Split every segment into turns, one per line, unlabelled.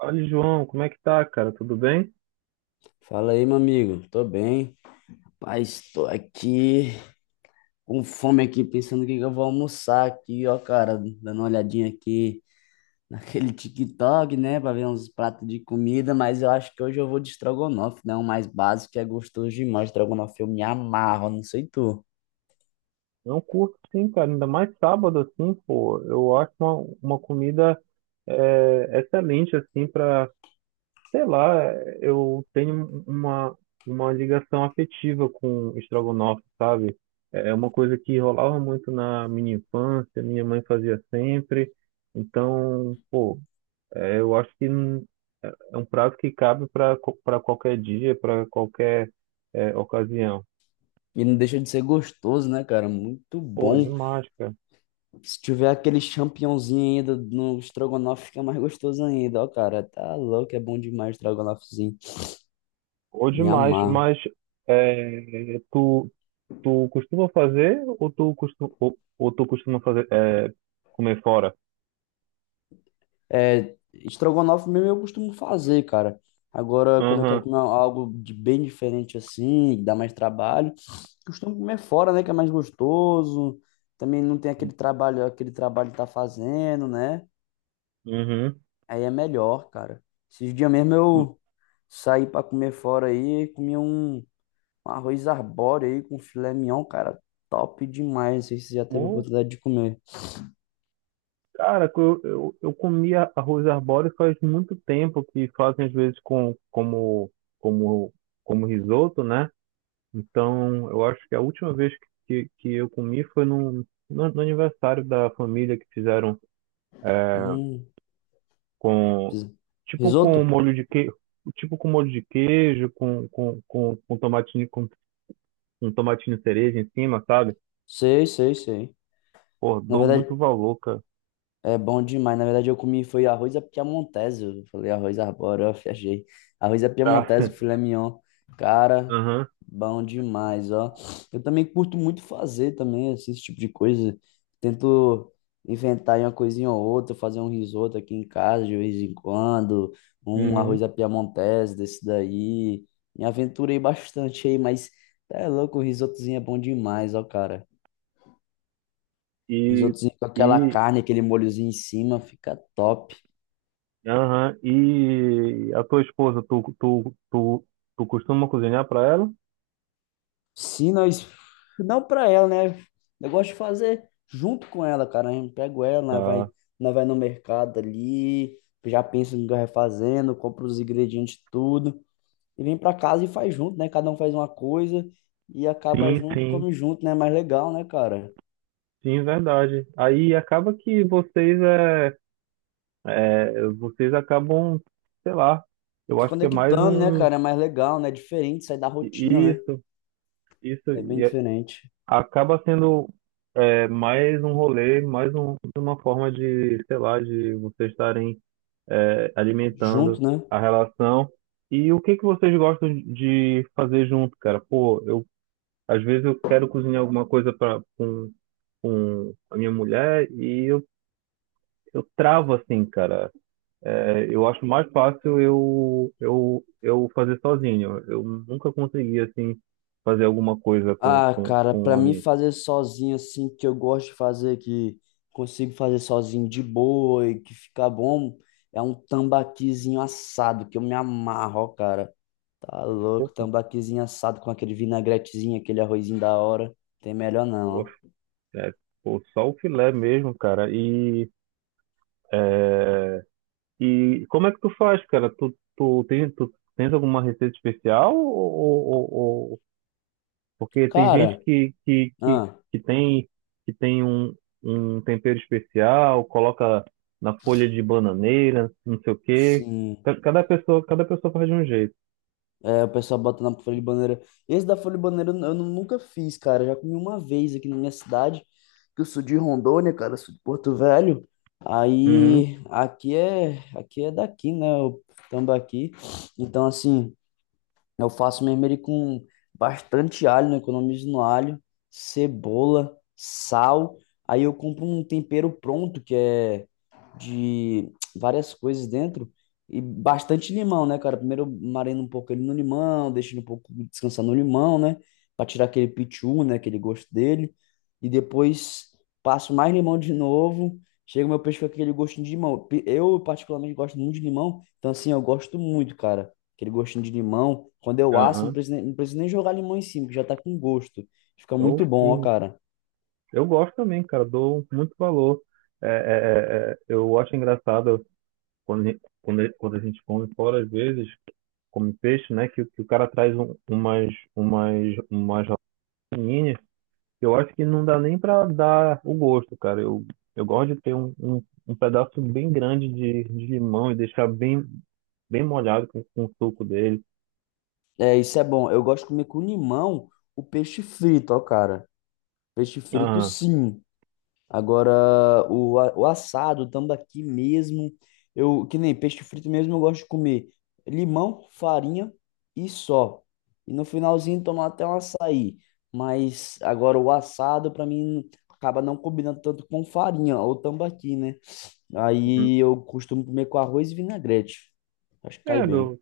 Olha, João, como é que tá, cara? Tudo bem?
Fala aí, meu amigo. Tô bem. Rapaz, tô aqui com fome aqui, pensando o que que eu vou almoçar aqui, ó, cara. Dando uma olhadinha aqui naquele TikTok, né? Pra ver uns pratos de comida, mas eu acho que hoje eu vou de estrogonofe, né? O mais básico que é gostoso demais. Estrogonofe eu me amarro, não sei tu.
Não curto sim, cara. Ainda mais sábado, assim, pô. Eu acho uma comida, excelente, assim, pra, sei lá, eu tenho uma ligação afetiva com estrogonofe, sabe? É uma coisa que rolava muito na minha infância, minha mãe fazia sempre. Então, pô, eu acho que é um prato que cabe para qualquer dia, para qualquer ocasião.
E não deixa de ser gostoso, né, cara? Muito
Pô,
bom.
demais, cara.
Se tiver aquele champignonzinho ainda no estrogonofe, fica mais gostoso ainda, ó, cara. Tá louco, é bom demais o estrogonofezinho.
Ou
Me
demais,
amarro.
mas é, tu, tu costuma fazer ou tu costuma, ou tu costuma fazer comer fora?
É, estrogonofe mesmo eu costumo fazer, cara. Agora, quando eu quero
Aham.
comer algo de bem diferente assim, que dá mais trabalho, costumo comer fora, né? Que é mais gostoso. Também não tem aquele trabalho que tá fazendo, né?
Uhum.
Aí é melhor, cara. Esses dias mesmo eu saí pra comer fora aí, comi um arroz arbóreo aí com filé mignon, cara. Top demais. Não sei se você já teve a
Mo-
oportunidade de comer.
Cara, que eu comia arroz arbóreo faz muito tempo que fazem às vezes como, como risoto, né? Então, eu acho que a última vez que eu comi foi no aniversário da família que fizeram
Hum,
com tipo com
risoto?
molho de queijo, tipo com molho de queijo, com tomatinho cereja em cima, sabe?
Sei, sei, sei.
Pô,
Na
dou
verdade,
muito valor, cara.
é bom demais. Na verdade, eu comi foi arroz à piamontese. Eu falei arroz arbóreo, eu viajei. Arroz à
Pra...
piamontese, filé mignon. Cara,
Aham.
bom demais, ó. Eu também curto muito fazer também assim, esse tipo de coisa. Tento inventar aí uma coisinha ou outra, fazer um risoto aqui em casa de vez em quando, um
Uhum.
arroz à piamontese desse daí. Me aventurei bastante aí, mas tá é louco, o risotozinho é bom demais, ó, cara.
E
Risotozinho com aquela
e
carne, aquele molhozinho em cima, fica top.
aham. E a tua esposa, tu costuma cozinhar pra ela?
Se nós. Não pra ela, né? Eu gosto de fazer junto com ela, cara. A gente pega ela,
Ah,
nós vai no mercado ali, já pensa no que vai fazendo, compra os ingredientes, tudo, e vem pra casa e faz junto, né? Cada um faz uma coisa e acaba
sim,
junto,
sim.
come junto, né? É mais legal, né, cara?
Sim, verdade. Aí acaba que vocês acabam, sei lá, eu
Se
acho que é mais
conectando, né,
um
cara? É mais legal, né? É diferente, sai da rotina, né?
isso, isso
É bem diferente.
acaba sendo, mais um rolê, uma forma de, sei lá, de vocês estarem alimentando
Junto, né?
a relação. E o que que vocês gostam de fazer junto, cara? Pô, eu às vezes eu quero cozinhar alguma coisa para com a minha mulher e eu travo assim, cara. É, eu acho mais fácil eu fazer sozinho. Eu nunca consegui assim fazer alguma coisa com,
Ah,
com,
cara,
com
pra
a
mim
minha.
fazer sozinho assim, que eu gosto de fazer, que consigo fazer sozinho de boa e que fica bom, é um tambaquizinho assado, que eu me amarro, ó, cara. Tá louco, tambaquizinho assado com aquele vinagretezinho, aquele arrozinho da hora. Tem melhor não, ó.
É, pô, só o filé mesmo, cara. E como é que tu faz, cara? Tu tens alguma receita especial? Porque tem gente
Cara, ah,
que tem, que tem um tempero especial, coloca na folha de bananeira, não sei o quê.
sim.
Cada pessoa faz de um jeito.
É, o pessoal bota na folha de bananeira. Esse da folha de bananeira eu nunca fiz, cara. Eu já comi uma vez aqui na minha cidade, que eu sou de Rondônia, cara, eu sou de Porto Velho.
Uhum.
Aí, aqui é daqui, né? O tambaqui. Então, assim, eu faço mesmo ele com bastante alho, né? Economizo no alho, cebola, sal. Aí eu compro um tempero pronto, que é de várias coisas dentro. E bastante limão, né, cara? Primeiro eu marino um pouco ele no limão, deixo ele um pouco descansar no limão, né? Pra tirar aquele pitiu, né? Aquele gosto dele. E depois passo mais limão de novo. Chega o meu peixe com aquele gostinho de limão. Pe- Eu, particularmente, gosto muito de limão. Então, assim, eu gosto muito, cara, aquele gostinho de limão. Quando eu asso,
Aham.
não preciso nem jogar limão em cima, que já tá com gosto. Fica
Eu,
muito bom, ó,
sim,
cara.
eu gosto também, cara. Dou muito valor. Eu acho engraçado. quando, a- quando a gente come fora, às vezes, come peixe, né? Que o cara traz umas rolinhas, que eu acho que não dá nem pra dar o gosto, cara. Eu gosto de ter um pedaço bem grande de limão e deixar bem molhado com o suco dele.
É, isso é bom. Eu gosto de comer com limão o peixe frito, ó, cara. Peixe frito,
Ah.
sim. Agora, o, a- o assado, o tambaqui mesmo. Eu, que nem peixe frito mesmo, eu gosto de comer limão, farinha e só. E no finalzinho tomar até um açaí. Mas agora o assado, pra mim, acaba não combinando tanto com farinha ou tambaqui, né?
Uhum.
Aí eu costumo comer com arroz e vinagrete. Acho que cai
É,
bem.
meu,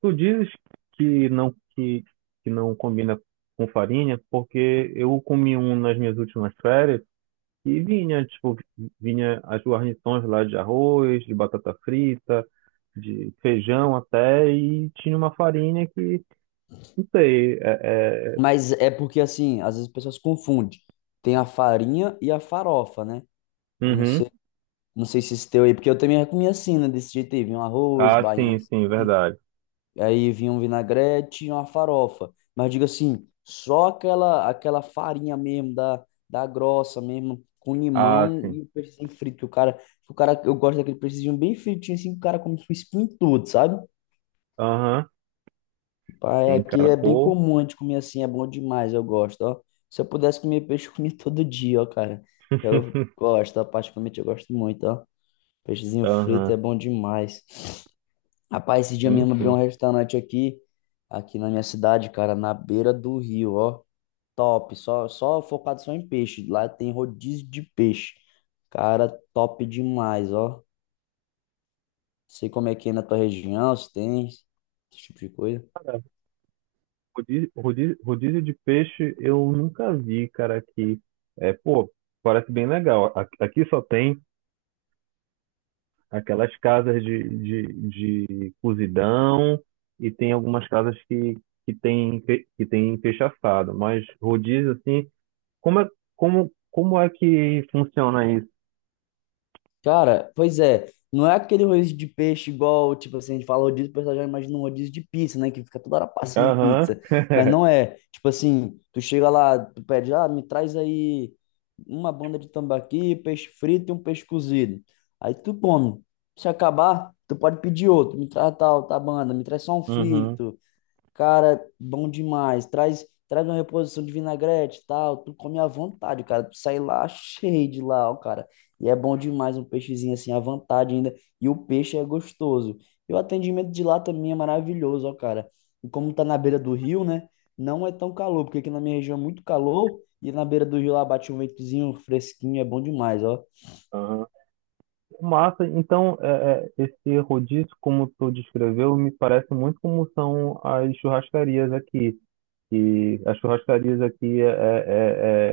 tu dizes que não, que não combina com farinha, porque eu comi um nas minhas últimas férias. E vinha, tipo, vinha as guarnições lá de arroz, de batata frita, de feijão até, e tinha uma farinha que, não sei.
Mas é porque, assim, às vezes as pessoas confundem. Tem a farinha e a farofa, né? Eu não
Uhum.
sei, não sei se esse teu aí, porque eu também comia assim, né? Desse jeito aí, vinha um arroz,
Ah, sim, sim,
baiãozinho,
verdade.
aí vinha um vinagrete e uma farofa. Mas digo assim, só aquela farinha mesmo, da, da grossa mesmo, com
Ah,
limão
sim.
e o peixinho frito. O cara, eu gosto daquele peixinho bem fritinho, assim, que o cara come com espinho tudo, sabe?
Aham.
Pai,
Sim,
aqui
cara,
é bem
pô.
comum a gente comer assim, é bom demais, eu gosto, ó. Se eu pudesse comer peixe, eu comia todo dia, ó, cara. Eu gosto, ó, particularmente eu gosto muito, ó. Peixezinho frito
Aham.
é bom demais. Rapaz, esse dia
Sim,
mesmo abriu um
sim.
restaurante aqui, aqui na minha cidade, cara, na beira do rio, ó. Top, só focado só em peixe. Lá tem rodízio de peixe. Cara, top demais, ó. Sei como é que é na tua região, se tem esse tipo de coisa.
Rodízio de peixe eu nunca vi, cara, aqui. É, pô, parece bem legal. Aqui só tem aquelas casas de cozidão e tem algumas casas que tem peixe assado. Mas rodízio, assim, como é, como é que funciona isso?
Cara, pois é, não é aquele rodízio de peixe igual, tipo assim, a gente fala rodízio, o pessoal já imagina um rodízio de pizza, né? Que fica toda hora passando
Aham.
pizza. Mas não é, tipo assim, tu chega lá, tu pede, ah, me traz aí uma banda de tambaqui, peixe frito e um peixe cozido. Aí tu come. Se acabar, tu pode pedir outro, me traz tal, tá banda, me traz só um
Uhum.
frito. Cara, bom demais. Traz, traz uma reposição de vinagrete e tal. Tu come à vontade, cara. Tu sai lá cheio de lá, ó, cara. E é bom demais um peixezinho assim à vontade ainda. E o peixe é gostoso. E o atendimento de lá também é maravilhoso, ó, cara. E como tá na beira do rio, né? Não é tão calor, porque aqui na minha região é muito calor. E na beira do rio lá bate um ventozinho fresquinho. É bom demais, ó.
Aham. Massa, então esse rodízio, como tu descreveu, me parece muito como são as churrascarias aqui. E as churrascarias aqui é, é,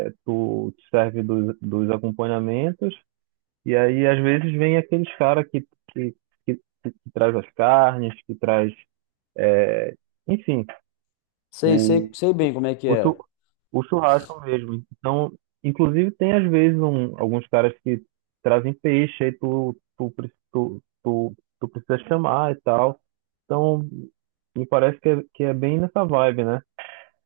é- é, tu te serve dos acompanhamentos. E aí, às vezes, vem aqueles caras que, que traz as carnes, que traz, enfim,
Sei, sei, sei bem como é que
o, chu,
é.
o churrasco mesmo. Então, inclusive, tem às vezes alguns caras que trazem peixe, aí tu precisa chamar e tal. Então, me parece que é bem nessa vibe, né?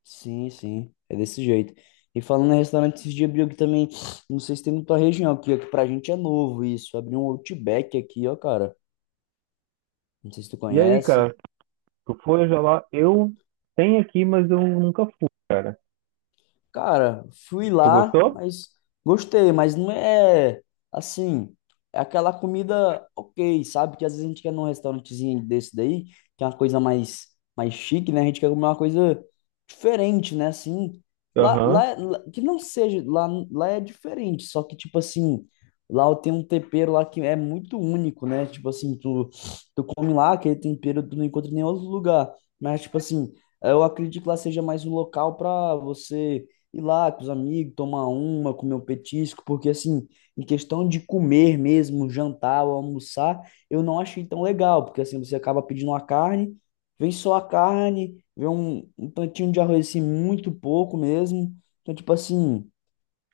Sim, sim, é desse jeito. E falando em restaurante, esses dias abriu aqui também, não sei se tem na tua região aqui, ó, que pra gente é novo isso, abriu um Outback aqui, ó, cara, não sei se tu
E aí,
conhece.
cara, tu foi já lá? Eu tenho aqui, mas eu nunca fui, cara.
Cara, fui
Tu
lá,
gostou?
mas gostei, mas não é assim, é aquela comida ok, sabe? Que às vezes a gente quer num restaurantezinho desse daí, que é uma coisa mais, mais chique, né? A gente quer comer uma coisa diferente, né? Assim,
Aham.
lá- que não seja, lá é diferente, só que tipo assim, lá tem um tempero lá que é muito único, né? Tipo assim, tu come lá, aquele tempero tu não encontra em nenhum outro lugar, mas tipo assim, eu acredito que lá seja mais um local pra você ir lá com os amigos, tomar uma, comer um petisco, porque assim, em questão de comer mesmo, jantar ou almoçar, eu não achei tão legal, porque assim, você acaba pedindo uma carne, vem só a carne, vem um, um tantinho de arroz assim, muito pouco mesmo. Então, tipo assim,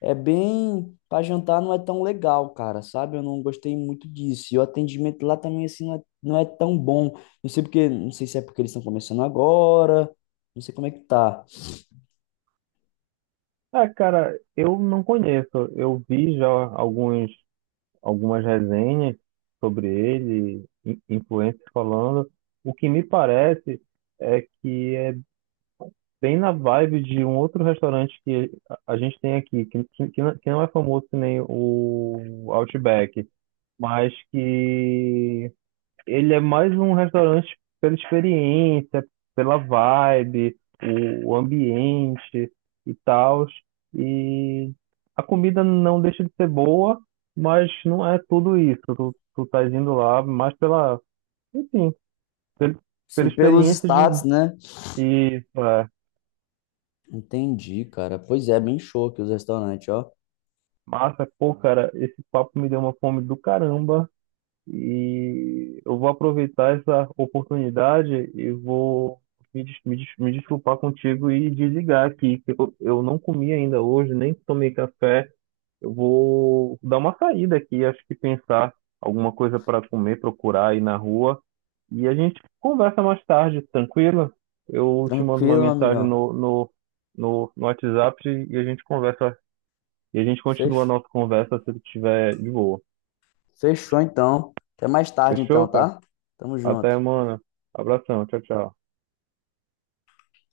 é bem. Pra jantar não é tão legal, cara, sabe? Eu não gostei muito disso. E o atendimento lá também, assim, não é tão bom. Não sei porque, não sei se é porque eles estão começando agora, não sei como é que tá.
Ah, cara, eu não conheço. Eu vi já algumas resenhas sobre ele, influencers falando. O que me parece é que é bem na vibe de um outro restaurante que a gente tem aqui, que não é famoso que nem o Outback, mas que ele é mais um restaurante pela experiência, pela vibe, o ambiente e tal. E a comida não deixa de ser boa, mas não é tudo isso. Tu tá indo lá mais pela, enfim, pel- pela
Assim, pelos
experiência
status, né?
de é,
Entendi, cara. Pois é, bem show aqui os restaurantes, ó.
Massa. Pô, cara, esse papo me deu uma fome do caramba. E eu vou aproveitar essa oportunidade e vou me desculpar contigo e desligar aqui, que eu não comi ainda hoje, nem tomei café. Eu vou dar uma saída aqui, acho que pensar alguma coisa para comer, procurar aí na rua. E a gente conversa mais tarde, tranquilo? Eu te mando uma
Tranquilo, meu
mensagem
amigão.
no WhatsApp e a gente conversa, e a gente continua a
Fech-
nossa conversa se tu estiver de boa.
Fechou então. Até mais tarde
Fechou,
então,
cara?
tá? Tamo
Até,
junto.
mano. Abração. Tchau, tchau.